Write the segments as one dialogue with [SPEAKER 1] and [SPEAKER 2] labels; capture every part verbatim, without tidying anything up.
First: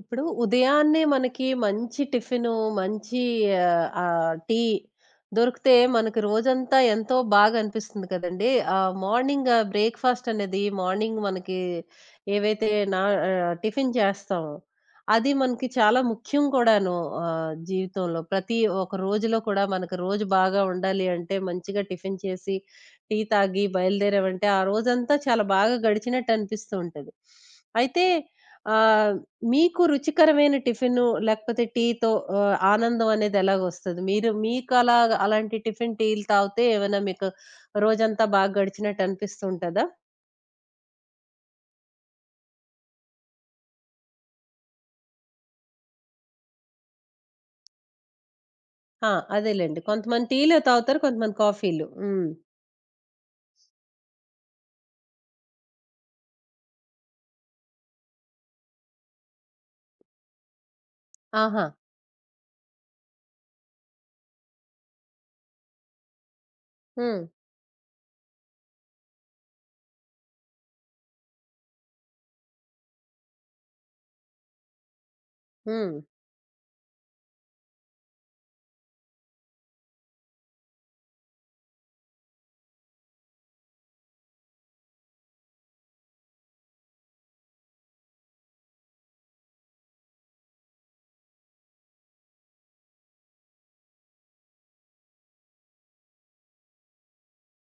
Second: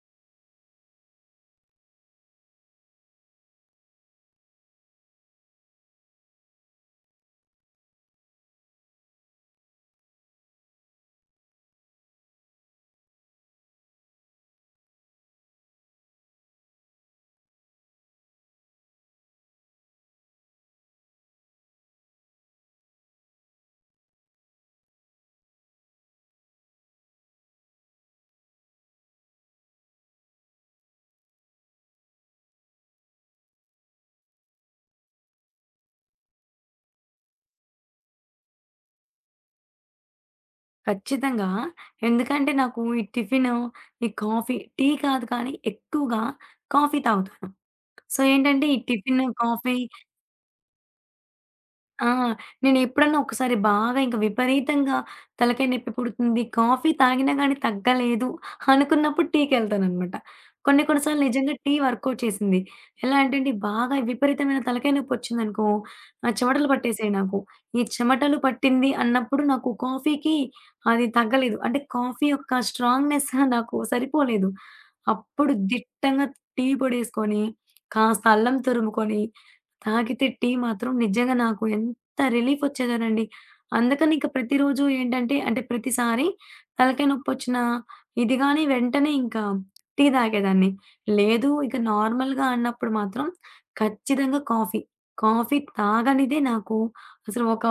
[SPEAKER 1] ఇప్పుడు ఉదయాన్నే మనకి మంచి టిఫిను, మంచి ఆహ్, ఆహ్, టీ దొరికితే మనకి రోజంతా ఎంతో బాగా అనిపిస్తుంది కదండీ! ఆహ్, మార్నింగ్ బ్రేక్‌ఫాస్ట్ అనేది మార్నింగ్ మనకి ఏవైతే నా ఆహ్, టిఫిన్ చేస్తామో, అది మనకి చాలా ముఖ్యం కూడాను ఆహ్, జీవితంలో. ప్రతి ఒక రోజులో కూడా మనకు రోజు బాగా ఉండాలి అంటే మంచిగా టిఫిన్ చేసి, టీ తాగి బయలుదేరామంటే ఆ రోజంతా చాలా బాగా గడిచినట్టు అనిపిస్తూ ఉంటది. అయితే ఆహ్, మీకు రుచికరమైన టిఫిను లేకపోతే టీతో ఆహ్, ఆనందం అనేది ఎలాగొస్తది? మీరు మీకలా అలాంటి టిఫిన్, టీలు తాగితే ఏమైనా మీకు రోజంతా బాగా గడిచినట్టు అనిపిస్తూ ఉంటదా?
[SPEAKER 2] ఖచ్చితంగా. ఎందుకంటే నాకు ఈ టిఫిను, ఈ కాఫీ టీ కాదు కానీ ఎక్కువగా కాఫీ తాగుతాను. సో, ఏంటంటే ఈ
[SPEAKER 1] ఆ!
[SPEAKER 2] టిఫిను, కాఫీ
[SPEAKER 1] అదేలెండి. కొంతమంది టీలే తాగుతారు. కొంతమంది కాఫీలు.
[SPEAKER 2] ఆ!
[SPEAKER 1] హ్మ్.
[SPEAKER 2] నేనెప్పుడన్నా ఒకసారి బాగా ఇంక విపరీతంగా తలకాయ నొప్పి పుడుతుంది, కాఫీ తాగినా గానీ తగ్గలేదు అనుకున్నప్పుడు టీకెళ్తాననమాట. కొన్ని కొన్ని సార్లు నిజంగా
[SPEAKER 1] ఆహా!
[SPEAKER 2] టీ వర్కౌట్ చేసింది. ఎలా అంటే అండి, బాగా విపరీతమైన తలకాయ నొప్పొచ్చిందనుకో, ఆహ్, చెమటలు పట్టేసాయి
[SPEAKER 1] హ్మ్.
[SPEAKER 2] నాకు. ఈ చెమటలు పట్టింది అన్నప్పుడు నాకు కాఫీకి అది తగ్గలేదు. అంటే కాఫీ యొక్క స్ట్రాంగ్‌నెస్ నాకు సరిపోలేదు. అప్పుడు
[SPEAKER 1] హ్మ్.
[SPEAKER 2] దిట్టంగా టీ పొడేసుకొని, కాస్త అల్లం తురుముకొని తాగితే టీ మాత్రం నిజంగా నాకు ఎంత రిలీఫొచ్చేదోనండి. అందుకని ఇంక ప్రతిరోజు ఏంటంటే అంటే ప్రతిసారి తలకాయ నొప్పొచ్చినా, ఇది గాని వెంటనే ఇంకా టీ తాగేదాన్ని. లేదు ఇక నార్మల్‌గా అన్నప్పుడు మాత్రం ఖచ్చితంగా కాఫీ. కాఫీ తాగనిదే నాకు అసలు ఒక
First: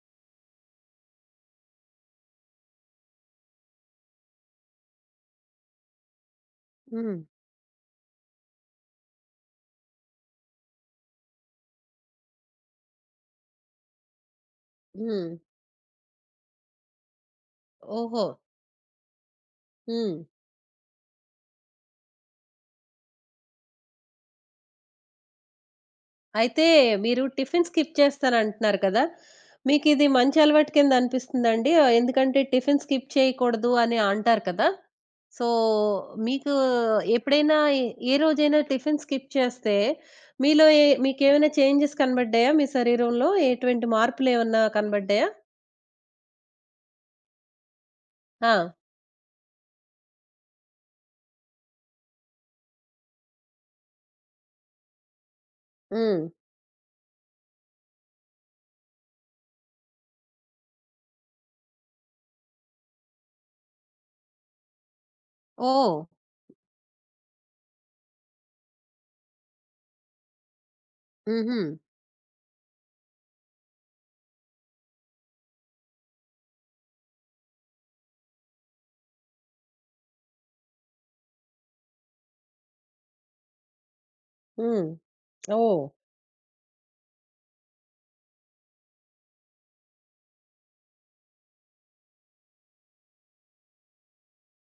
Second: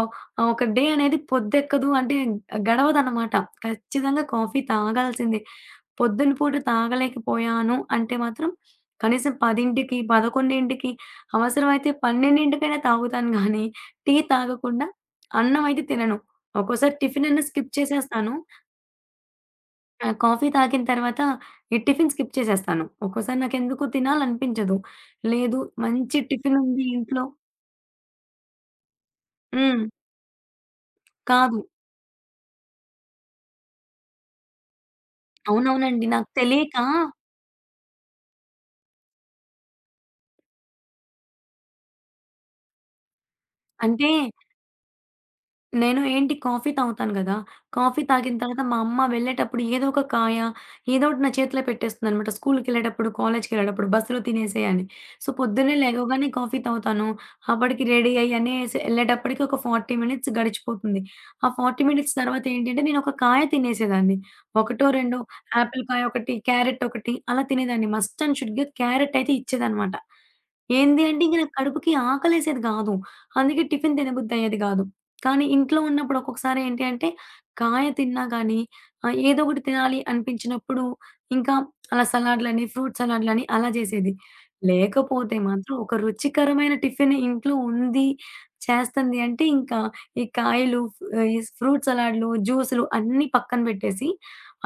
[SPEAKER 2] ఒక డే అనేది పొద్దెక్కదు అంటే గడవదనమాట. ఖచ్చితంగా కాఫీ తాగాల్సిందే. పొద్దున పూట
[SPEAKER 1] హ్మ్.
[SPEAKER 2] తాగలేకపోయాను అంటే మాత్రం కనీసం పదికి, పదకొండుకి అవసరమైతే పన్నెండుకైనా తాగుతాను గానీ, టీ తాగకుండా
[SPEAKER 1] హ్మ్.
[SPEAKER 2] అన్నం అయితే తినను. ఒక్కోసారి టిఫిన్ అన్నా స్కిప్
[SPEAKER 1] ఓహో!
[SPEAKER 2] చేసేస్తాను.
[SPEAKER 1] హ్మ్.
[SPEAKER 2] ఆహ్, కాఫీ తాగిన తర్వాత ఈ టిఫిన్ స్కిప్ చేసేస్తాను. ఒక్కోసారి నాకెందుకో తినాలనిపించదు. లేదు మంచి
[SPEAKER 1] అయితే
[SPEAKER 2] టిఫినుంది
[SPEAKER 1] మీరు
[SPEAKER 2] ఇంట్లో.
[SPEAKER 1] టిఫిన్ స్కిప్ చేస్తానంటున్నారు కదా!
[SPEAKER 2] హ్మ్.
[SPEAKER 1] మీకిది మంచి అలవాటు కింద
[SPEAKER 2] కాదు.
[SPEAKER 1] అనిపిస్తుందండి? ఆహ్, ఎందుకంటే టిఫిన్ స్కిప్ చేయకూడదు అని అంటారు కదా! సో,
[SPEAKER 2] అవునవునండి. నాకు
[SPEAKER 1] మీకు
[SPEAKER 2] తెలియక
[SPEAKER 1] ఎప్పుడైనా ఏ ఏ రోజైనా టిఫిన్ స్కిప్ చేస్తే మీలో ఏ మీకేమైనా చేంజెస్ కనబడ్డాయా? మీ శరీరంలో ఎటువంటి
[SPEAKER 2] అంటే
[SPEAKER 1] మార్పులేమన్నా కనబడ్డాయా?
[SPEAKER 2] నేను ఏంటి కాఫీ తాగుతాను గదా! కాఫీ తాగిన
[SPEAKER 1] ఆ!
[SPEAKER 2] తర్వాత మా అమ్మ వెళ్ళేటప్పుడు ఏదో ఒక కాయ, ఏదో ఒకటి నా చేతిలో పెట్టేస్తుందనమాట. స్కూలుకెళ్ళేటప్పుడు, కాలేజ్‌కెళ్ళేటప్పుడు బస్సులో తినేసేయి అని. సో, పొద్దున్నే
[SPEAKER 1] హ్మ్.
[SPEAKER 2] లెగవగానే కాఫీ తాగుతాను. అప్పటికి రెడీ అయ్యి అనేసి ఎళ్ళేటప్పటికి ఒక నలభై మినిట్స్ గడిచిపోతుంది. ఆ నలభై మినిట్స్ తర్వాత ఏంటంటే నేనొక కాయ తినేసేదాన్ని. ఒకటో, రెండో యాపిల్
[SPEAKER 1] ఓహ్!
[SPEAKER 2] కాయ ఒకటి, క్యారెట్ ఒకటి అలా తినేదాన్ని. మస్ట్ అండ్ షుడ్‌గా క్యారెట్ అయితే ఇచ్చేదనమాట. ఏంది అంటే ఇంక నాకు
[SPEAKER 1] హుహు.
[SPEAKER 2] కడుపుకి ఆకలేసేది గాదు. అందుకే టిఫిన్ తినబుద్దయ్యేది గాదు. కానీ ఇంట్లో ఉన్నప్పుడు ఒక్కొక్కసారి ఏంటి అంటే, కాయ తిన్నా గానీ ఆహ్, ఏదో ఒకటి తినాలి అనిపించినప్పుడు ఇంకా అలా సలాడ్‌లని, ఫ్రూట్ సలాడ్‌లని అలా చేసేది.
[SPEAKER 1] హ్మ్.
[SPEAKER 2] లేకపోతే మాత్రం
[SPEAKER 1] ఓహ్!
[SPEAKER 2] ఒక రుచికరమైన టిఫిన్ ఇంట్లో ఉంది, చేస్తుంది అంటే ఇంకా ఈ కాయలు ఆహ్, ఈ ఫ్రూట్ సలాడ్‌లు, జ్యూసులు అన్నీ పక్కన పెట్టేసి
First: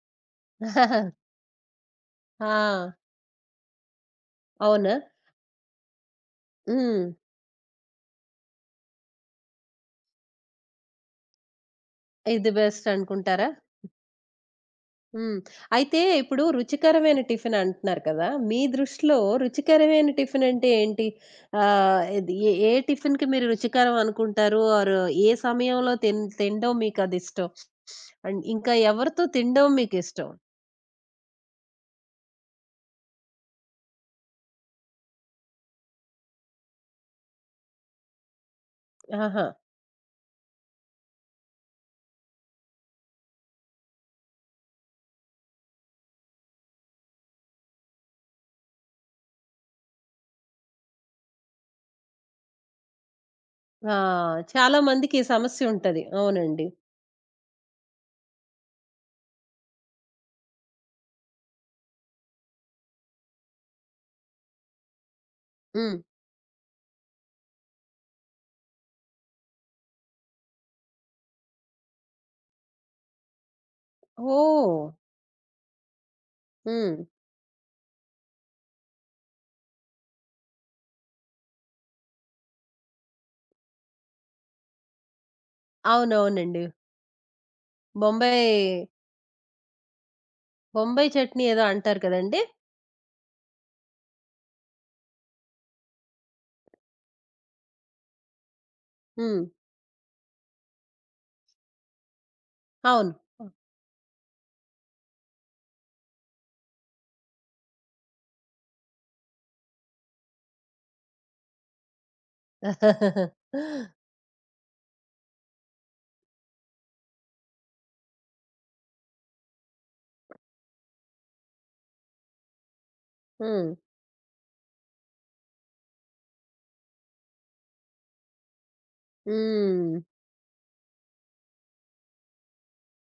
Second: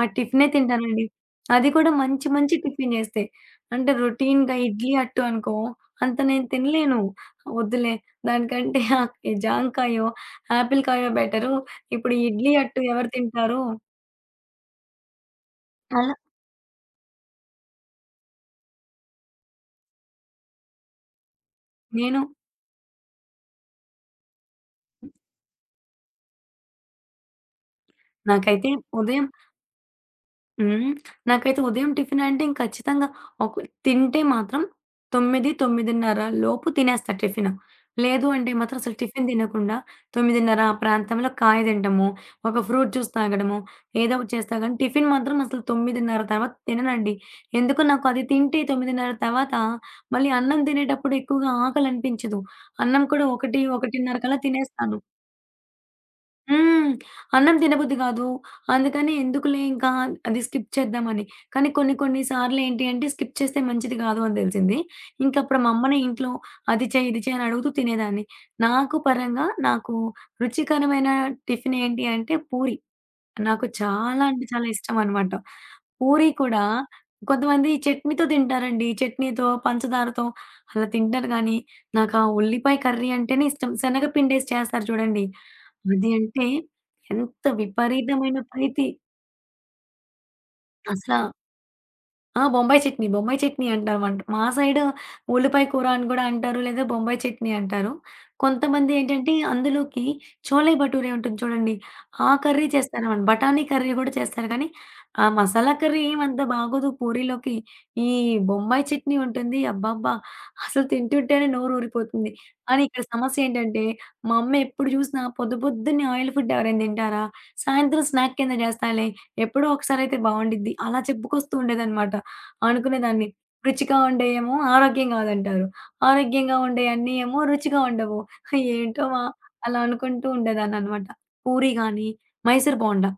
[SPEAKER 2] ఆ టిఫినే తింటానండి. అది కూడా మంచి మంచి
[SPEAKER 1] ఆ!
[SPEAKER 2] టిఫిన్ చేస్తే. అంటే రొటీన్‌గా ఇడ్లీ,
[SPEAKER 1] అవునా?
[SPEAKER 2] అట్టు అనుకో అంత నేను తినలేను.
[SPEAKER 1] హ్మ్.
[SPEAKER 2] వద్దులే దానికంటే ఆ జాంకాయో ఆపిల్ కాయ బెటరు. ఇప్పుడు
[SPEAKER 1] ఇది
[SPEAKER 2] ఇడ్లీ అట్టు
[SPEAKER 1] బెస్ట్
[SPEAKER 2] ఎవరు
[SPEAKER 1] అనుకుంటారా?
[SPEAKER 2] తింటారు?
[SPEAKER 1] హ్మ్. అయితే
[SPEAKER 2] అలా
[SPEAKER 1] ఇప్పుడు రుచికరమైన టిఫిన్ అంటున్నారు కదా! మీ దృష్టిలో రుచికరమైన టిఫిన్ అంటే ఏంటి? ఆహ్,
[SPEAKER 2] నేను
[SPEAKER 1] ఇది ఏ ఏ టిఫిన్‌కి మీరు రుచికరం అనుకుంటారు? ఆర్ ఏ సమయంలో తిన్ తినడం మీకదిష్టం? అండ్
[SPEAKER 2] నాకైతే
[SPEAKER 1] ఇంకా ఎవరితో
[SPEAKER 2] ఉదయం.
[SPEAKER 1] తినడం మీకిష్టం?
[SPEAKER 2] హ్మ్. నాకైతే ఉదయం టిఫినంటే ఇంక ఖచ్చితంగా ఒక తింటే మాత్రం తొమ్మిది, తొమ్మిదిన్నర లోపు తినేస్తా టిఫిను. లేదు అంటే మాత్రం అసలు టిఫిన్
[SPEAKER 1] ఆహా!
[SPEAKER 2] తినకుండా తొమ్మిదిన్నర ఆ ప్రాంతంలో కాయ తింటము, ఒక ఫ్రూట్ జ్యూస్ తాగడము, ఏదో ఒకటి చేస్తా గానీ టిఫిన్ మాత్రం అసలు తొమ్మిదిన్నర తర్వాత తిననండి. ఎందుకో నాకు అది తింటే తొమ్మిదిన్నర తర్వాత మళ్ళీ అన్నం తినేటప్పుడు ఎక్కువగా ఆకలనిపించదు. అన్నం కూడా ఒకటి,
[SPEAKER 1] ఆ!
[SPEAKER 2] ఒకటిన్నర కల్లా
[SPEAKER 1] చాలా
[SPEAKER 2] తినేస్తాను.
[SPEAKER 1] మందికి ఈ సమస్య ఉంటది. అవునండి.
[SPEAKER 2] హ్మ్. అన్నం తినబుద్ధి గాదు. అందుకని ఎందుకులే ఇంకా అది స్కిప్ చేద్దామని. కానీ కొన్ని కొన్ని సార్లేంటి అంటే స్కిప్ చేస్తే మంచిది గాదు అని దెలిసింది. ఇంకప్పుడు మా
[SPEAKER 1] హ్మ్.
[SPEAKER 2] అమ్మనే ఇంట్లో అది చేయి, ఇది చేయి అని అడుగుతూ తినేదాన్ని. నాకు పరంగా నాకు రుచికరమైన టిఫినేంటి అంటే పూరి. నాకు చాలా అంటే చాలా
[SPEAKER 1] ఓహ్!
[SPEAKER 2] ఇష్టమనమాట. పూరి కూడా
[SPEAKER 1] హ్మ్.
[SPEAKER 2] కొంతమంది చట్నీతో తింటారండి. చట్నీతో, పంచదారతో అలా తింటారు గానీ, నాకు ఆ ఉల్లిపాయ కర్రీ అంటేనే ఇష్టం. శనగపిండేసి చేస్తారు చూడండి. అది అంటే
[SPEAKER 1] అవునవునండి.
[SPEAKER 2] ఎంత విపరీతమైన
[SPEAKER 1] బొంబాయి,
[SPEAKER 2] ప్రీతి.
[SPEAKER 1] బొంబాయి
[SPEAKER 2] అసలా
[SPEAKER 1] చట్నీ ఏదో అంటారు కదండీ!
[SPEAKER 2] ఆ! బొంబాయి చట్నీ. బొంబాయి చట్నీ అంటామంట. మా సైడు ఉల్లిపాయ కూర అని గూడా అంటారు. లేదా బొంబాయి చట్నీ అంటారు. కొంతమంది ఏంటంటే
[SPEAKER 1] హ్మ్.
[SPEAKER 2] అందులోకి చోలే భటూరే ఉంటుంది చూడండి. ఆ కర్రీ
[SPEAKER 1] అవును.
[SPEAKER 2] చేస్తారనమాట. బఠానీ కర్రీ గూడా చేస్తారు కానీ, ఆ మసాలా కర్రీ ఏమంత బాగోదు పూరీలోకి. ఈ బొంబాయి చట్నీ ఉంటుంది. అబ్బబ్బా! అసలు తింటుంటేనే నోరు ఊరిపోతుంది. కానీ ఇక్కడ సమస్య ఏంటంటే, మా అమ్మ ఎప్పుడు జూసినా పొద్దు పొద్దున్నే ఆయిల్ ఫుడ్ ఎవరైనా తింటారా? సాయంత్రం స్నాక్ కింద జేస్తాలే. ఎప్పుడో ఒకసారి అయితే బావుండిద్ది. అలా చెప్పుకొస్తూ ఉండేదనమాట. అనుకునేదాన్ని.
[SPEAKER 1] హ్మ్.
[SPEAKER 2] రుచిగా ఉండేయేమో ఆరోగ్యం కాదంటారు. ఆరోగ్యంగా ఉండేయన్నీ ఏమో రుచిగా ఉండవు. ఏంటో మా అలా
[SPEAKER 1] హ్మ్.
[SPEAKER 2] అనుకుంటూ ఉండేదాన్ననమాట. పూరి గాని, మైసూర్ బోండా.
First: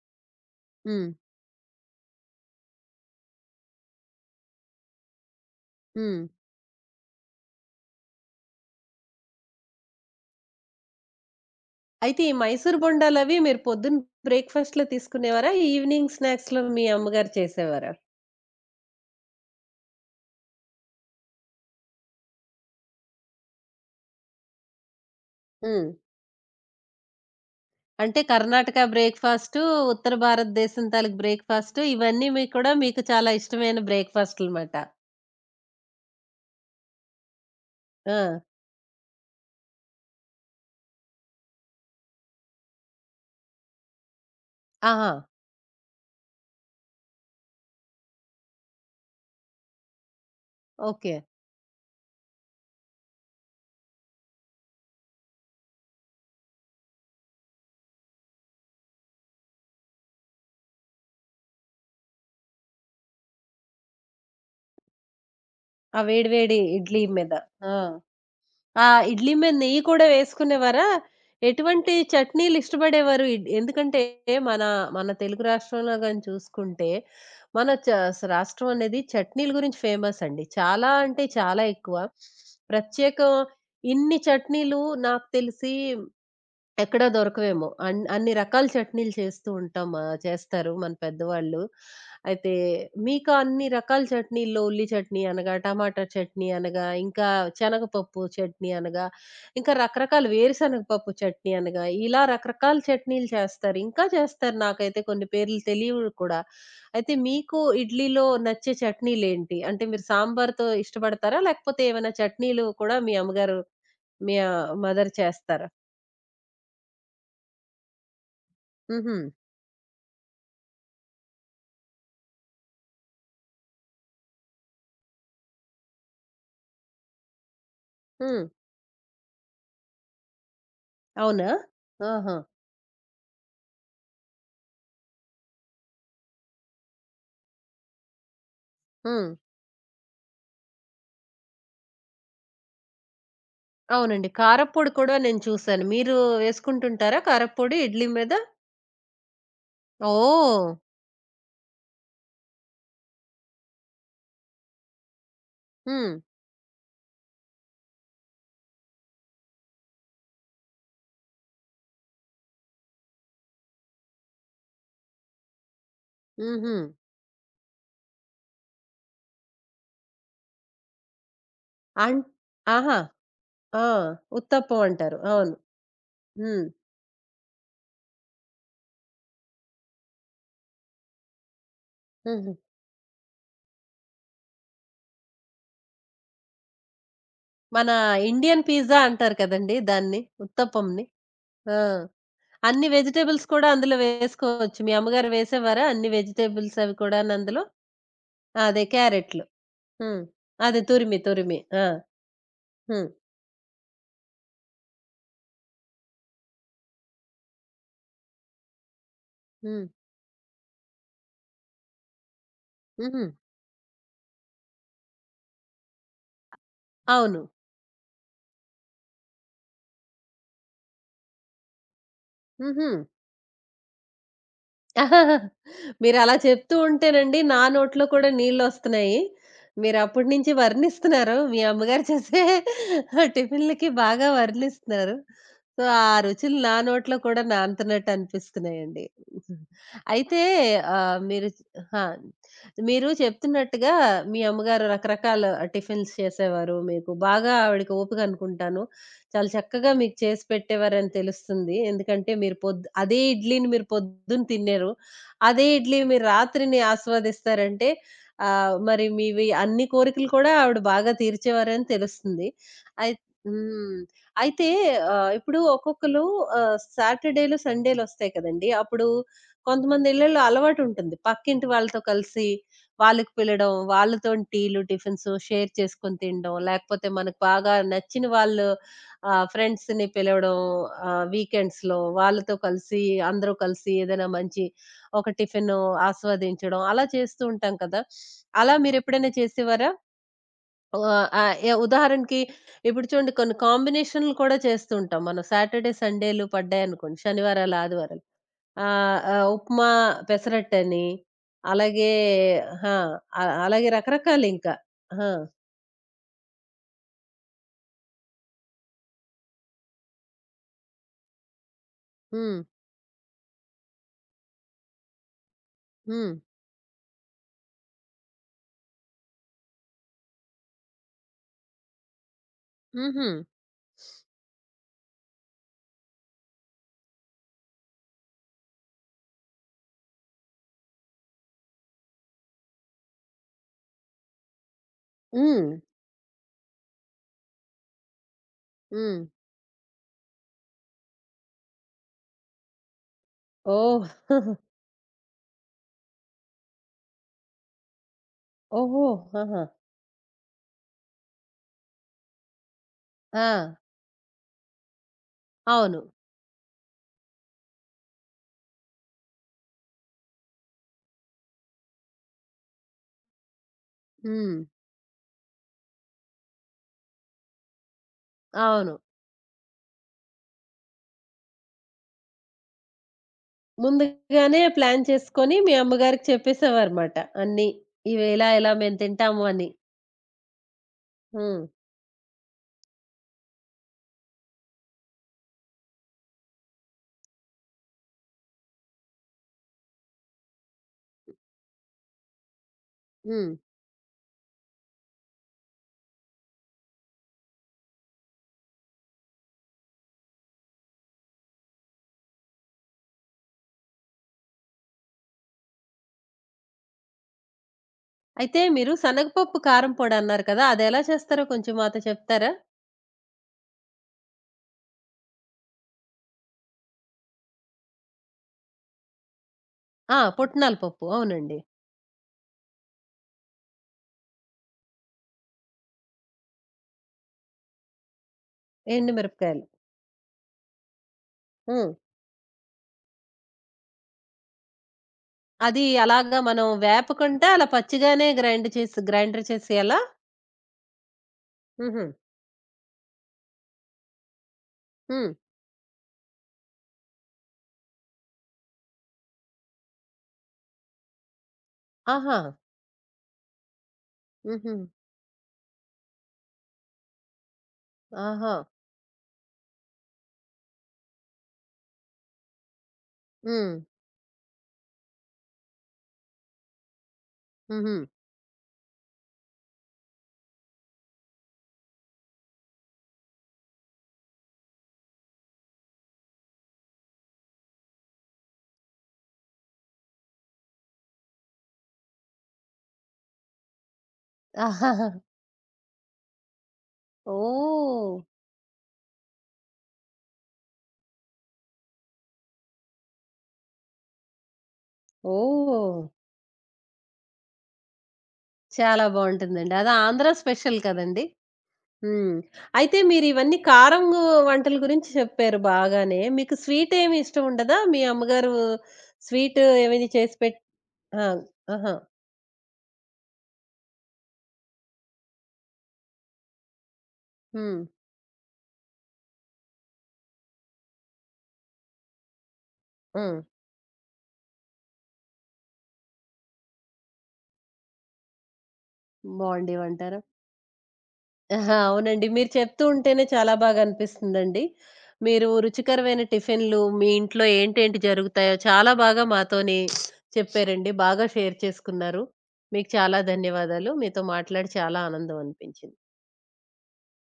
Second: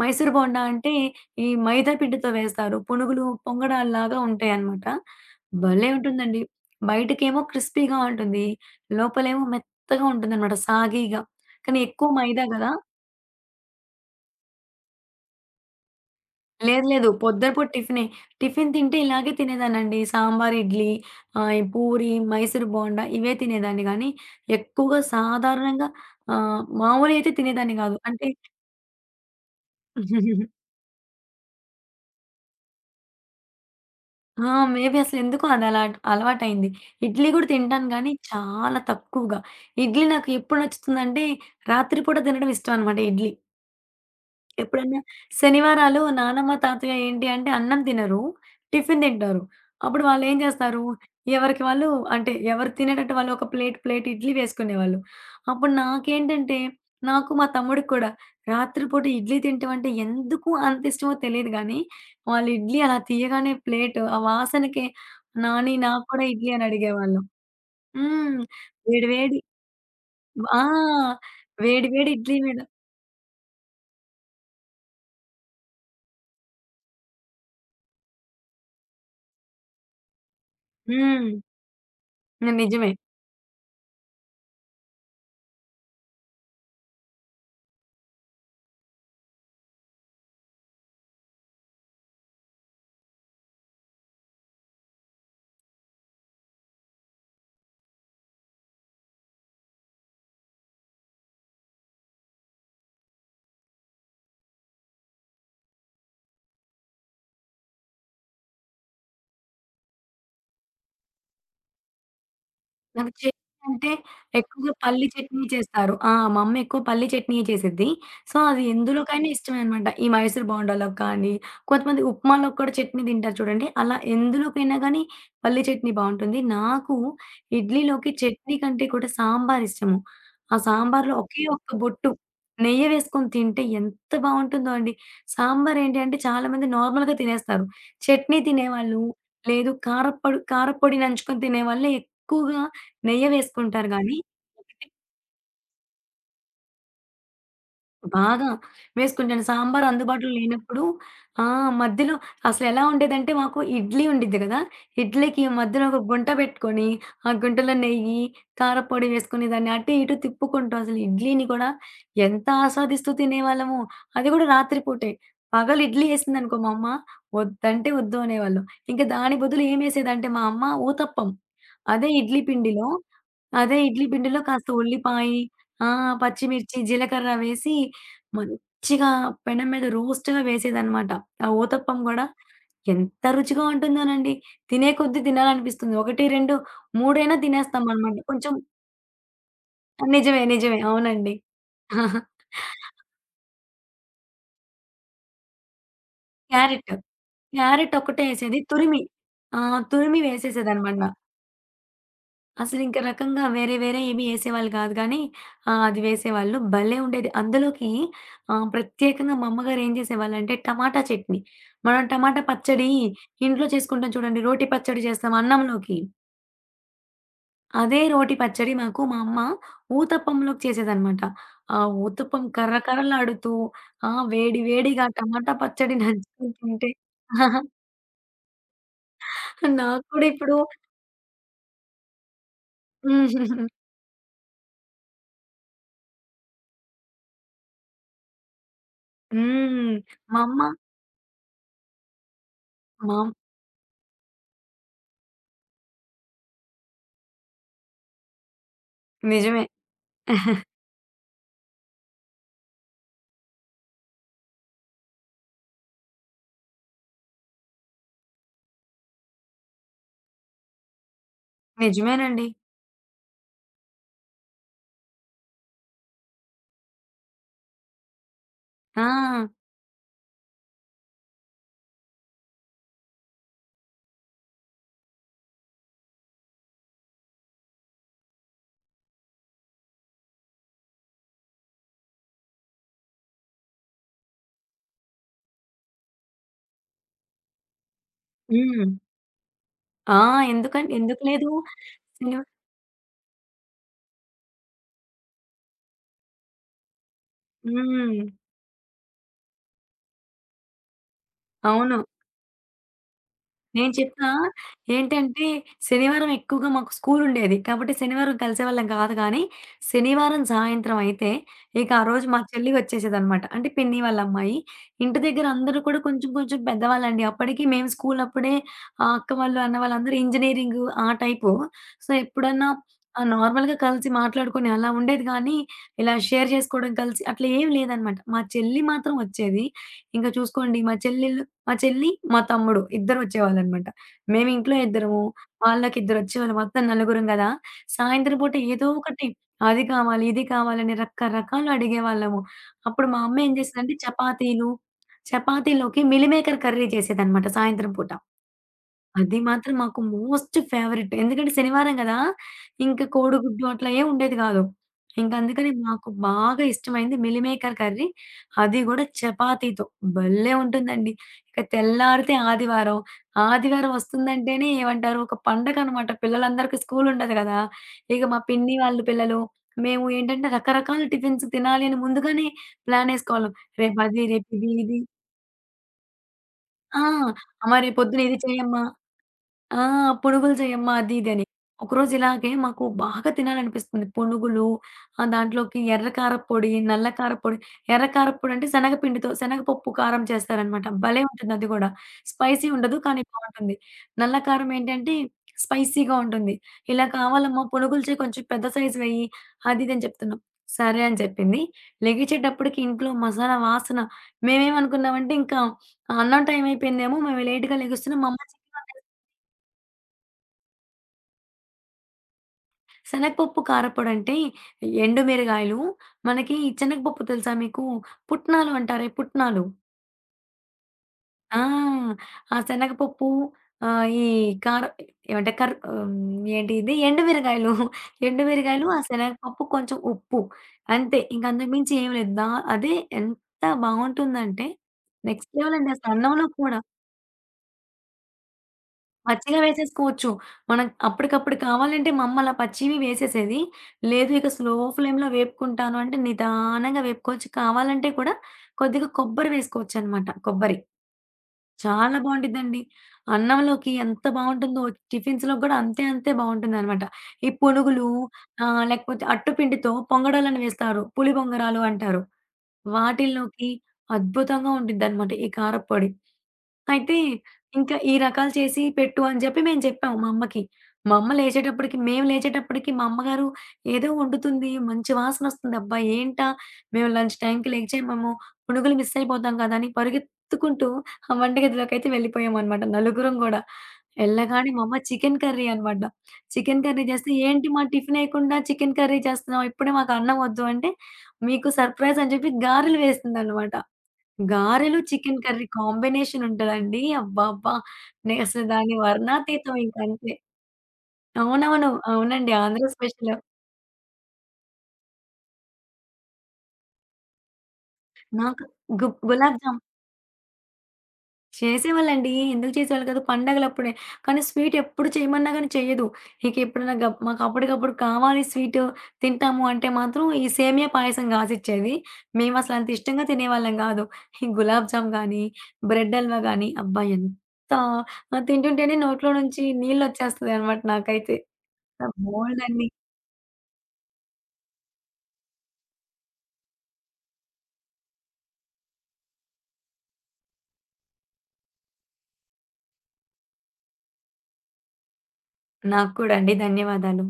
[SPEAKER 2] మైసూర్ బోండా అంటే
[SPEAKER 1] హ్మ్.
[SPEAKER 2] ఈ మైదా పిండితో వేస్తారు. పునుగులు పొంగడాల్లాగా ఉంటాయన్నమాట. భలే
[SPEAKER 1] హ్మ్.
[SPEAKER 2] ఉంటుందండి. బయటకేమో క్రిస్పీగా ఉంటుంది. లోపలేమో మెత్తగా ఉంటుందన్నమాట సాగీగా. కానీ ఎక్కువ
[SPEAKER 1] అయితే ఈ
[SPEAKER 2] మైదా గదా!
[SPEAKER 1] మైసూర్ బొండాలవి మీరు పొద్దున్న బ్రేక్‌ఫాస్ట్‌లో తీసుకునేవారా? ఈవినింగ్ స్నాక్స్‌లో మీ
[SPEAKER 2] లేదు. లేదు.
[SPEAKER 1] అమ్మగారు
[SPEAKER 2] పొద్దుటిపూట
[SPEAKER 1] చేసేవారా?
[SPEAKER 2] టిఫినే. టిఫిన్ తింటే ఇలాగే తినేదాన్నండి. సాంబార్, ఇడ్లీ, ఆహ్, ఈ పూరి, మైసూర్ బోండా ఇవే తినేదాన్ని గానీ, ఎక్కువగా
[SPEAKER 1] హ్మ్.
[SPEAKER 2] సాధారణంగా ఆహ్, మామూలుగయితే తినేదాన్ని గాదు.
[SPEAKER 1] అంటే
[SPEAKER 2] అంటే
[SPEAKER 1] కర్ణాటక బ్రేక్‌ఫాస్టు, ఉత్తర భారతదేశం తాలూకు బ్రేక్‌ఫాస్టు ఇవన్నీ మీ కూడా మీకు చాలా ఇష్టమైన
[SPEAKER 2] ఆ!
[SPEAKER 1] బ్రేక్‌ఫాస్ట్‌లమాట.
[SPEAKER 2] మేబీ అసలెందుకో అదలా అలవాటయింది. ఇడ్లీ గూడా తింటాను గానీ,
[SPEAKER 1] ఆ!
[SPEAKER 2] చాలా తక్కువగా. ఇడ్లీ నాకు ఎప్పుడు నచ్చుతుందంటే, రాత్రిపూట తినడం ఇష్టం అనమాట ఇడ్లీ. ఎప్పుడన్నా
[SPEAKER 1] ఆహా!
[SPEAKER 2] శనివారాలు నానమ్మ, తాతయ్య ఏంటి అంటే అన్నం తినరు. టిఫిన్ తింటారు. అప్పుడు వాళ్ళేం చేస్తారు,
[SPEAKER 1] ఓకే.
[SPEAKER 2] ఎవరికి వాళ్ళు అంటే ఎవరు తినేటట్టు వాళ్ళు ఒక ప్లేట్, ప్లేట్ ఇడ్లీ వేసుకునేవాళ్ళు. అప్పుడు నాకేంటంటే, నాకు మా తమ్ముడికి కూడా రాత్రిపూట ఇడ్లీ తింటం అంటే ఎందుకు అంత ఇష్టమో తెలీదు గానీ, వాళ్ళు ఇడ్లీ అలా తీయగానే ప్లేట్ ఆ వాసనకే నాని
[SPEAKER 1] ఆ
[SPEAKER 2] నాకు కూడా
[SPEAKER 1] వేడి
[SPEAKER 2] ఇడ్లీ
[SPEAKER 1] వేడి
[SPEAKER 2] అని
[SPEAKER 1] ఇడ్లీ
[SPEAKER 2] అడిగేవాళ్ళం.
[SPEAKER 1] మీద. ఆ!
[SPEAKER 2] హ్మ్.
[SPEAKER 1] ఆ!
[SPEAKER 2] వేడి
[SPEAKER 1] ఇడ్లీ
[SPEAKER 2] వేడి
[SPEAKER 1] మీద నెయ్యి కూడా
[SPEAKER 2] ఆ!
[SPEAKER 1] వేసుకునేవారా?
[SPEAKER 2] వేడి
[SPEAKER 1] ఎటువంటి
[SPEAKER 2] వేడి ఇడ్లీ
[SPEAKER 1] చట్నీలు
[SPEAKER 2] మీద.
[SPEAKER 1] ఇష్టపడేవారు? ఇడ్ ఎందుకంటే మన, మన తెలుగు రాష్ట్రంలో గాని చూసుకుంటే, మన చ స రాష్ట్రం అనేది చట్నీల గురించి ఫేమస్ అండి. చాలా అంటే
[SPEAKER 2] హ్మ్.
[SPEAKER 1] చాలా ఎక్కువ.
[SPEAKER 2] నిజమే.
[SPEAKER 1] ప్రత్యేకం ఇన్ని చట్నీలు నాకు తెలిసి ఎక్కడా దొరకవేమో. అన్ అన్ని రకాల చట్నీలు చేస్తూ ఉంటాం. ఆహ్, చేస్తారు మన పెద్దవాళ్ళు. అయితే మీకు అన్ని రకాల చట్నీల్లో ఉల్లి చట్నీ అనగా, టమాటా చట్నీ అనగా, ఇంకా శనగపప్పు చట్నీ అనగా, ఇంకా రకరకాల వేరుశనగ పప్పు చట్నీ అనగా, ఇలా రకరకాల చట్నీలు చేస్తారు. ఇంకా చేస్తారు నాకైతే కొన్ని పేర్లు తెలియవు కూడా. అయితే మీకు ఇడ్లీలో నచ్చే చట్నీలేంటి? అంటే మీరు సాంబార్‌తో ఇష్టపడతారా? లేకపోతే ఏమైనా చట్నీలు కూడా
[SPEAKER 2] నాకు
[SPEAKER 1] మీ
[SPEAKER 2] చట్నీ
[SPEAKER 1] అమ్మగారు
[SPEAKER 2] అంటే
[SPEAKER 1] మీ
[SPEAKER 2] ఎక్కువగా
[SPEAKER 1] ఆహ్,
[SPEAKER 2] పల్లి
[SPEAKER 1] మదర్
[SPEAKER 2] చట్నీ
[SPEAKER 1] చేస్తారా?
[SPEAKER 2] చేస్తారు. ఆ! మా అమ్మ ఎక్కువ పల్లి చట్నీయే చేసిద్ది. సో, అది
[SPEAKER 1] హుహు.
[SPEAKER 2] ఎందులోకైనా ఇష్టమే అనమాట. ఈ మైసూర్ బోండాలోకి కానీ, కొంతమంది ఉప్మాలోకి కూడా చట్నీ తింటారు చూడండి. అలా ఎందులోకైనా గానీ పల్లి చట్నీ బావుంటుంది. నాకు ఇడ్లీలోకి
[SPEAKER 1] హ్మ్.
[SPEAKER 2] చట్నీ కంటే కూడా సాంబార్ ఇష్టము. ఆ సాంబార్‌లో ఒకే
[SPEAKER 1] అవునా?
[SPEAKER 2] ఒక్క బొట్టు
[SPEAKER 1] ఆహా!
[SPEAKER 2] నెయ్యి వేసుకొని తింటే ఎంత బావుంటుందో అండి. సాంబార్ ఏంటి అంటే చాలామంది నార్మల్‌గా తినేస్తారు. చట్నీ తినేవాళ్ళు,
[SPEAKER 1] హ్మ్.
[SPEAKER 2] లేదు కారప్పొడి కారప్పొడి నంచుకొని తినేవాళ్ళే ఎక్కువగా నెయ్యే వేసుకుంటారు గానీ,
[SPEAKER 1] అవునండి. కారప్పొడి కూడా నేను చూసాను. మీరు వేసుకుంటుంటారా కారప్పొడి ఇడ్లీ మీద?
[SPEAKER 2] బాగా. వేసుకుంటాను. సాంబార్ అందుబాటులో
[SPEAKER 1] ఓహ్!
[SPEAKER 2] లేనప్పుడు ఆ! మధ్యలో అసలెలా ఉండేదంటే మాకు ఇడ్లీ ఉండిద్ది గదా! ఇడ్లీకి మధ్యలో ఒక
[SPEAKER 1] హ్మ్.
[SPEAKER 2] గుంట పెట్టుకొని, ఆ గుంటలో నెయ్యి, కారప్పొడి వేసుకొని దాన్ని అటు ఇటు తిప్పుకుంటూ అసలు ఇడ్లీని కూడా ఎంత ఆస్వాదిస్తూ తినేవాళ్ళము. అది గూడా రాత్రి పూటే. పగలు ఇడ్లీ ఏసిందనుకో మా
[SPEAKER 1] హుహు.
[SPEAKER 2] అమ్మ, వద్దంటే వద్దు అనేవాళ్ళు. ఇంక దాని బదులు ఏమేసేదంటే మా అమ్మ ఊతప్పం. అదే
[SPEAKER 1] అన్
[SPEAKER 2] ఇడ్లీ పిండిలో
[SPEAKER 1] ఆహా!
[SPEAKER 2] అదే
[SPEAKER 1] ఆ!
[SPEAKER 2] ఇడ్లీ పిండిలో కాస్త
[SPEAKER 1] ఉత్తప్పం అంటారు.
[SPEAKER 2] ఉల్లిపాయి,
[SPEAKER 1] అవును.
[SPEAKER 2] ఆ!
[SPEAKER 1] హ్మ్.
[SPEAKER 2] పచ్చిమిర్చి, జీలకర్ర వేసి మంచిగా పెనం మీద రోస్ట్‌గా వేసేదనమాట. ఆ ఊతప్పం గూడా
[SPEAKER 1] హుహు.
[SPEAKER 2] ఎంత రుచిగా ఉంటుందోనండి. తినే కొద్దీ తినాలనిపిస్తుంది. ఒకటి, రెండు, మూడు అయినా
[SPEAKER 1] మన
[SPEAKER 2] తినేస్తామనమాట. కొంచెం
[SPEAKER 1] ఇండియన్ పిజ్జా అంటారు కదండీ దాన్ని.
[SPEAKER 2] నిజమే. నిజమే.
[SPEAKER 1] ఉత్తప్పంని.
[SPEAKER 2] అవునండి.
[SPEAKER 1] ఆ! అన్ని వెజిటబుల్స్ కూడా అందులో వేసుకోవచ్చు. మీ అమ్మగారు వేసేవారా అన్ని వెజిటబుల్స్
[SPEAKER 2] క్యారెట్.
[SPEAKER 1] అవి కూడాను అందులో?
[SPEAKER 2] క్యారెట్ ఒక్కటే
[SPEAKER 1] ఆ,
[SPEAKER 2] ఏసేది.
[SPEAKER 1] అదే
[SPEAKER 2] తురిమి.
[SPEAKER 1] క్యారెట్లు.
[SPEAKER 2] ఆ! తురిమి
[SPEAKER 1] హ్మ్. అదే
[SPEAKER 2] వేసేసేదనమాట.
[SPEAKER 1] తురిమి, తురిమి. ఆ!
[SPEAKER 2] అసలింక
[SPEAKER 1] హ్మ్.
[SPEAKER 2] రకంగా వేరే, వేరే ఏమి ఏసేవాళ్ళు గాదు గానీ, ఆ! అది వేసేవాళ్ళు. భలే ఉండేది. అందులోకి ఆహ్, ప్రత్యేకంగా మా అమ్మగారు
[SPEAKER 1] హ్మ్.
[SPEAKER 2] ఏం చేసేవాళ్ళంటే, టమాటా చట్నీ. మనం టమాటా పచ్చడి
[SPEAKER 1] హుహు.
[SPEAKER 2] ఇంట్లో చేసుకుంటాం చూడండి, రోటి పచ్చడి చేస్తాం అన్నంలోకి.
[SPEAKER 1] అవును.
[SPEAKER 2] అదే రోటి పచ్చడి మాకు మా అమ్మ ఊతప్పంలోకి చేసేదనమాట. ఆ ఊతప్పం కర్ర
[SPEAKER 1] హుహు.
[SPEAKER 2] కర్రలాడుతూ, ఆ! వేడి వేడిగా
[SPEAKER 1] ఆహాహా!
[SPEAKER 2] టమాటా పచ్చడి
[SPEAKER 1] మీరలా
[SPEAKER 2] నంచుకొని
[SPEAKER 1] చెప్తూ
[SPEAKER 2] తింటే
[SPEAKER 1] ఉంటేనండి నా నోట్లో కూడా నీళ్ళొస్తున్నాయి.
[SPEAKER 2] నాకు కూడా
[SPEAKER 1] మీరప్పటి నుంచి
[SPEAKER 2] ఇప్పుడు
[SPEAKER 1] వర్ణిస్తున్నారు. మీ అమ్మగారు చేసే టిఫిన్‌లకి బాగా వర్ణిస్తున్నారు. సో, ఆ రుచులు నా నోట్లో కూడా నానుతున్నట్టు అనిపిస్తున్నాయండి.
[SPEAKER 2] హ్మ్.
[SPEAKER 1] అయితే
[SPEAKER 2] మా అమ్మ
[SPEAKER 1] ఆహ్, మీరు ఆ! మీరు
[SPEAKER 2] మా అమ్
[SPEAKER 1] చెప్తున్నట్టుగా మీ అమ్మగారు రకరకాల టిఫిన్స్ చేసేవారు. మీకు బాగా ఆవిడకి ఓపిక అనుకుంటాను. చాలా
[SPEAKER 2] నిజమే.
[SPEAKER 1] చక్కగా మీకు చేసి పెట్టేవారని తెలుస్తుంది. ఎందుకంటే మీరు పొద్ అదే ఇడ్లీని మీరు పొద్దున తిన్నారు. అదే ఇడ్లీ మీరు రాత్రిని ఆస్వాదిస్తారంటే ఆహ్, మరి మీవి అన్ని కోరికలు కూడా ఆవిడ బాగా తీర్చేవారని
[SPEAKER 2] నిజమేనండి.
[SPEAKER 1] తెలుస్తుంది. అయి హ్మ్. అయితే ఆహ్, ఇప్పుడు ఒక్కొక్కళ్ళు ఆహ్, సాటర్‌డేలు, సండేలొస్తాయి కదండీ! అప్పుడు
[SPEAKER 2] ఆ!
[SPEAKER 1] కొంతమంది ఇళ్లల్లో అలవాటుంటుంది. పక్కింటి వాళ్ళతో కలిసి వాళ్ళకి పిలడం, వాళ్ళతోని టీలు, టిఫిన్స్ షేర్ చేసుకొని తినడం, లేకపోతే మనకు బాగా నచ్చిన వాళ్ళు ఆ! ఫ్రెండ్స్‌ని పిలవడం ఆహ్, వీకెండ్స్‌లో వాళ్ళతో కలిసి అందరూ కలిసి ఏదైనా మంచి ఒక టిఫిను ఆస్వాదించడం అలా చేస్తూ ఉంటాం కదా! అలా
[SPEAKER 2] హ్మ్.
[SPEAKER 1] మీరెప్పుడైనా చేసేవారా?
[SPEAKER 2] ఆ! ఎందుకన్ ఎందుకు
[SPEAKER 1] ఆహ్,
[SPEAKER 2] లేదు?
[SPEAKER 1] ఆహ్, య ఉదాహరణకి
[SPEAKER 2] సినిమా
[SPEAKER 1] ఇప్పుడు చూడండి కొన్ని కాంబినేషన్‌లు కూడా చేస్తూ ఉంటాం. మనం సాటర్‌డే, సండేలు పడ్డాయనుకోండి శనివారాలు,
[SPEAKER 2] హ్మ్.
[SPEAKER 1] ఆదివారాలు ఆహ్, ఆహ్, ఉప్మా, పెసరట్టని
[SPEAKER 2] అవును.
[SPEAKER 1] అలాగే హా, ఆ! అ అలాగే
[SPEAKER 2] నేను చెప్పినా
[SPEAKER 1] రకరకాలింకా. ఆ!
[SPEAKER 2] ఏంటంటే, శనివారం ఎక్కువగా మాకు స్కూలుండేది. కాబట్టి శనివారం కలిసేవాళ్ళం కాదు గానీ, శనివారం సాయంత్రం అయితే, ఇక ఆ రోజు మా
[SPEAKER 1] హ్మ్.
[SPEAKER 2] చెల్లి వచ్చేసేదనమాట. అంటే పిన్ని వాళ్ళ అమ్మాయి. ఇంటి దగ్గర అందరూ కూడా
[SPEAKER 1] హ్మ్.
[SPEAKER 2] కొంచెం కొంచెం పెద్దవాళ్ళండి. అప్పటికి మేము స్కూలప్పుడే ఆహ్, అక్క వాళ్ళు, అన్న వాళ్ళందరూ ఇంజినీరింగు ఆ టైపు. సో, ఎప్పుడన్నా
[SPEAKER 1] హుహు.
[SPEAKER 2] ఆహ్, నార్మల్‌గా కలిసి మాట్లాడుకొని అలా ఉండేది గానీ, ఇలా షేర్ చేసుకోవడం కలిసి అట్లా ఏం లేదనమాట. మా చెల్లి మాత్రం వచ్చేది. ఇంక చూసుకోండి మా చెల్లెలు మా చెల్లి, మా తమ్ముడు ఇద్దరు వచ్చేవాళ్ళనమాట. మేము ఇంట్లో ఇద్దరము,
[SPEAKER 1] హ్మ్.
[SPEAKER 2] వాళ్ళకిద్దరొచ్చేవాళ్ళు. మొత్తం నలుగురం గదా! సాయంత్రం పూట ఏదో
[SPEAKER 1] హ్మ్.
[SPEAKER 2] ఒకటి అది కావాలి, ఇది కావాలని రకరకాలు అడిగేవాళ్ళము. అప్పుడు మా అమ్మ ఏం చేసేదంటే
[SPEAKER 1] ఓహ్!
[SPEAKER 2] చపాతీలు, చపాతీలోకి మిల్ మేకర్ కర్రీ చేసేదనమాట సాయంత్రం పూట.
[SPEAKER 1] ఓహో!
[SPEAKER 2] అది
[SPEAKER 1] ఆహా!
[SPEAKER 2] మాత్రం మాకు మోస్ట్ ఫేవరెట్. ఎందుకంటే శనివారం గదా! ఇంక
[SPEAKER 1] ఆ!
[SPEAKER 2] కోడిగుడ్డు అట్లా ఏం ఉండేది గాదు. ఇంకందుకని
[SPEAKER 1] అవును.
[SPEAKER 2] మాకు బాగా ఇష్టమైంది మిల్లిమేకర్ కర్రీ. అది గూడా చపాతీతో. భలే ఉంటుందండి. ఇక తెల్లారితే ఆదివారం. ఆదివారం
[SPEAKER 1] హ్మ్.
[SPEAKER 2] వస్తుందంటేనే ఏమంటారు ఒక పండగనమాట. పిల్లలందరికీ స్కూలుండదు గదా! ఇక మా పిన్ని
[SPEAKER 1] అవును.
[SPEAKER 2] వాళ్ళు పిల్లలు, మేము ఏంటంటే రకరకాల టిఫిన్స్ తినాలి అని ముందుగానే ప్లానేసుకోవాళ్ళం. రేపది,
[SPEAKER 1] ముందుగానే
[SPEAKER 2] రేపిది, ఇది ఇది
[SPEAKER 1] ప్లాన్ చేసుకొని మీ అమ్మగారికి
[SPEAKER 2] ఆ!
[SPEAKER 1] చెప్పేసేవారమాట అన్నీ.
[SPEAKER 2] అమ్మ రేపొద్దున
[SPEAKER 1] ఇవి
[SPEAKER 2] ఇది
[SPEAKER 1] ఇలా ఇలా
[SPEAKER 2] చెయ్యమ్మ
[SPEAKER 1] మేము తింటాము అని.
[SPEAKER 2] ఆ! పునుగులు జెయమ్మా అది ఇది అని.
[SPEAKER 1] హ్మ్.
[SPEAKER 2] ఒకరోజు ఇలాగే మాకు బాగా తినాలనిపిస్తుంది. పునుగులు ఆహ్, దాంట్లోకి ఎర్ర కారప్పొడి, నల్ల కారప్పొడి, ఎర్ర కారప్పొడి అంటే శనగపిండితో శనగపప్పు కారం చేస్తారనమాట. భలే ఉంటుంది అది గూడా. స్పైసీ ఉండదు కానీ
[SPEAKER 1] హ్మ్.
[SPEAKER 2] బావుంటుంది. నల్ల కారం ఏంటంటే స్పైసీగా ఉంటుంది. "ఇలా కావాలమ్మా పునుగులు చెయి కొంచెం పెద్ద సైజు వెయ్యి" అది ఇది అని చెప్తున్నాం. సరే అని చెప్పింది. లెగిచేటప్పటికి ఇంట్లో మసాలా వాసన. మేమేమనుకున్నామంటే ఇంకా అన్నం టైం అయిపోయిందేమో, మేము లేట్‌గా లెగుస్తున్నాం. మా అమ్మ
[SPEAKER 1] అయితే మీరు
[SPEAKER 2] చికెన్
[SPEAKER 1] శనగపప్పు కారం పొడి అన్నారు కదా! అదెలా చేస్తారో కొంచెం మాతో చెప్తారా?
[SPEAKER 2] శనగపప్పు కారప్పొడంటే ఎండుమిరగాయలు, మనకి శనగపప్పు తెలుసా మీకు? పుట్నాలు అంటారే పుట్నాలు.
[SPEAKER 1] ఆ! పుట్నాల పప్పు అవునండి.
[SPEAKER 2] ఆ! ఆ శనగపప్పు ఆహ్, ఈ కార ఏమంటే కర్ హ్మ్. ఏంటి ఇది ఎండుమిరగాయలు. ఎండుమిరగాయలు, ఆ శనగపప్పు,
[SPEAKER 1] ఎండుమిరపకాయలు.
[SPEAKER 2] కొంచెం ఉప్పు అంతే. ఇంక అంతకు
[SPEAKER 1] హ్మ్.
[SPEAKER 2] మించి ఏమి లేదు. దా అదే ఎంత బావుంటుందంటే నెక్స్ట్ లెవెల్
[SPEAKER 1] అది
[SPEAKER 2] అండి అసలు
[SPEAKER 1] అలాగా
[SPEAKER 2] అన్నంలో
[SPEAKER 1] మనం
[SPEAKER 2] కూడా.
[SPEAKER 1] వేపకుండా అలా పచ్చిగానే గ్రైండ్ చేసి గ్రైండర్
[SPEAKER 2] పచ్చిగా
[SPEAKER 1] చేసేయాలా?
[SPEAKER 2] వేసేసుకోవచ్చు. మనకు అప్పటికప్పుడు
[SPEAKER 1] హుహు.
[SPEAKER 2] కావాలంటే మా అమ్మ అలా పచ్చివి వేసేసేది. లేదు ఇక స్లో ఫ్లేమ్‌లో
[SPEAKER 1] హ్మ్.
[SPEAKER 2] వేపుకుంటాను అంటే నిదానంగా వేపుకోవచ్చు. కావాలంటే కూడా కొద్దిగా కొబ్బరి వేసుకోవచ్చనమాట. కొబ్బరి చాలా
[SPEAKER 1] ఆహా!
[SPEAKER 2] బావుండిద్దండి. అన్నంలోకి ఎంత
[SPEAKER 1] హుహు.
[SPEAKER 2] బావుంటుందో టిఫిన్స్‌లో కూడా అంతే అంతే బావుంటుందనమాట. ఈ పునుగులు
[SPEAKER 1] ఆహా!
[SPEAKER 2] ఆహ్, లేకపోతే అట్టు పిండితో పొంగడాలని వేస్తారు. పులి బొంగరాలు అంటారు. వాటిల్లోకి
[SPEAKER 1] హ్మ్.
[SPEAKER 2] అద్భుతంగా ఉండిద్దనమాట ఈ కారప్పొడి. అయితే ఇంకా ఈ రకాలు చేసి పెట్టు అని చెప్పి మేము చెప్పాము మా అమ్మకి. మా అమ్మ లేచేటప్పటికి మేము లేచేటప్పటికి మా అమ్మగారు ఏదో వండుతుంది. మంచి వాసనొస్తుంది. అబ్బా! ఏంటా మేము లంచ్ టైంకి లెగిచామేమో, పునుగులు మిస్ అయిపోతాం కదా! అని పరిగెత్తుకుంటూ ఆ వంటగదిలోకైతే వెళ్ళిపోయామనమాట నలుగురం గూడా. ఎళ్ళగానే మా అమ్మ
[SPEAKER 1] హుహు.
[SPEAKER 2] చికెన్ కర్రీ అనమాట. చికెన్ కర్రీ చేస్తే, "ఏంటి మా
[SPEAKER 1] ఓహ్!
[SPEAKER 2] టిఫినెయకుండా చికెన్ కర్రీ చేస్తున్నావు? ఇప్పుడే మాకు అన్నం వద్దు" అంటే మీకు సర్ప్రైజ్ అని చెప్పి గారెలు వేసిందనమాట. గారెలు, చికెన్ కర్రీ
[SPEAKER 1] ఓహ్!
[SPEAKER 2] కాంబినేషన్ ఉంటదండి. అబ్బబ్బా! నేనసలు దాని
[SPEAKER 1] చాలా బావుంటుందండి.
[SPEAKER 2] వర్ణాతీతం
[SPEAKER 1] అది ఆంధ్ర
[SPEAKER 2] ఇంకంతే.
[SPEAKER 1] స్పెషల్ కదండీ.
[SPEAKER 2] అవునవును.
[SPEAKER 1] హ్మ్.
[SPEAKER 2] అవునండి. ఆంధ్ర
[SPEAKER 1] అయితే
[SPEAKER 2] స్పెషల్.
[SPEAKER 1] మీరివన్నీ కారం వంటల గురించి చెప్పారు బాగానే. మీకు స్వీట్ ఏమి ఇష్టం ఉండదా? మీ అమ్మగారు
[SPEAKER 2] నాకు గు గులాబ్
[SPEAKER 1] స్వీట్
[SPEAKER 2] జామున్
[SPEAKER 1] ఏమైనా చేసి పెట్ ఆ! ఆహా!
[SPEAKER 2] చేసేవాళ్ళండి. ఎందుకు చేసేవాళ్ళు కాదు. పండగలప్పుడే. కానీ స్వీట్ ఎప్పుడు చేయమన్నా గాని చెయ్యదు. ఇక ఎప్పుడైనా గ మాకు
[SPEAKER 1] హ్మ్.
[SPEAKER 2] అప్పటికప్పుడు కావాలి స్వీటు తింటాము అంటే మాత్రం ఈ సేమియా పాయసం కాసిచ్చేది. మేమసలు అంత ఇష్టంగా
[SPEAKER 1] హ్మ్.
[SPEAKER 2] తినేవాళ్ళం గాదు. ఈ గులాబ్ జామ్ గానీ, బ్రెడ్ హల్వా గానీ అబ్బా! ఎంత ఆహ్, తింటుంటేనే నోట్లో నుంచి
[SPEAKER 1] బావుండేవంటారా?
[SPEAKER 2] నీళ్ళొచ్చేస్తదనమాట నాకైతే.
[SPEAKER 1] అహా! అవునండి. మీరు చెప్తూ
[SPEAKER 2] బోలెడన్ని.
[SPEAKER 1] ఉంటేనే చాలా బాగా అనిపిస్తుందండి. మీరు రుచికరమైన టిఫిన్‌లు, మీ ఇంట్లో ఏంటేంటి జరుగుతాయో చాలా బాగా మాతోని చెప్పారండి. బాగా షేర్ చేసుకున్నారు. మీకు చాలా ధన్యవాదాలు. మీతో మాట్లాడి చాలా ఆనందం అనిపించింది.
[SPEAKER 2] నాకు కూడా అండి. ధన్యవాదాలు.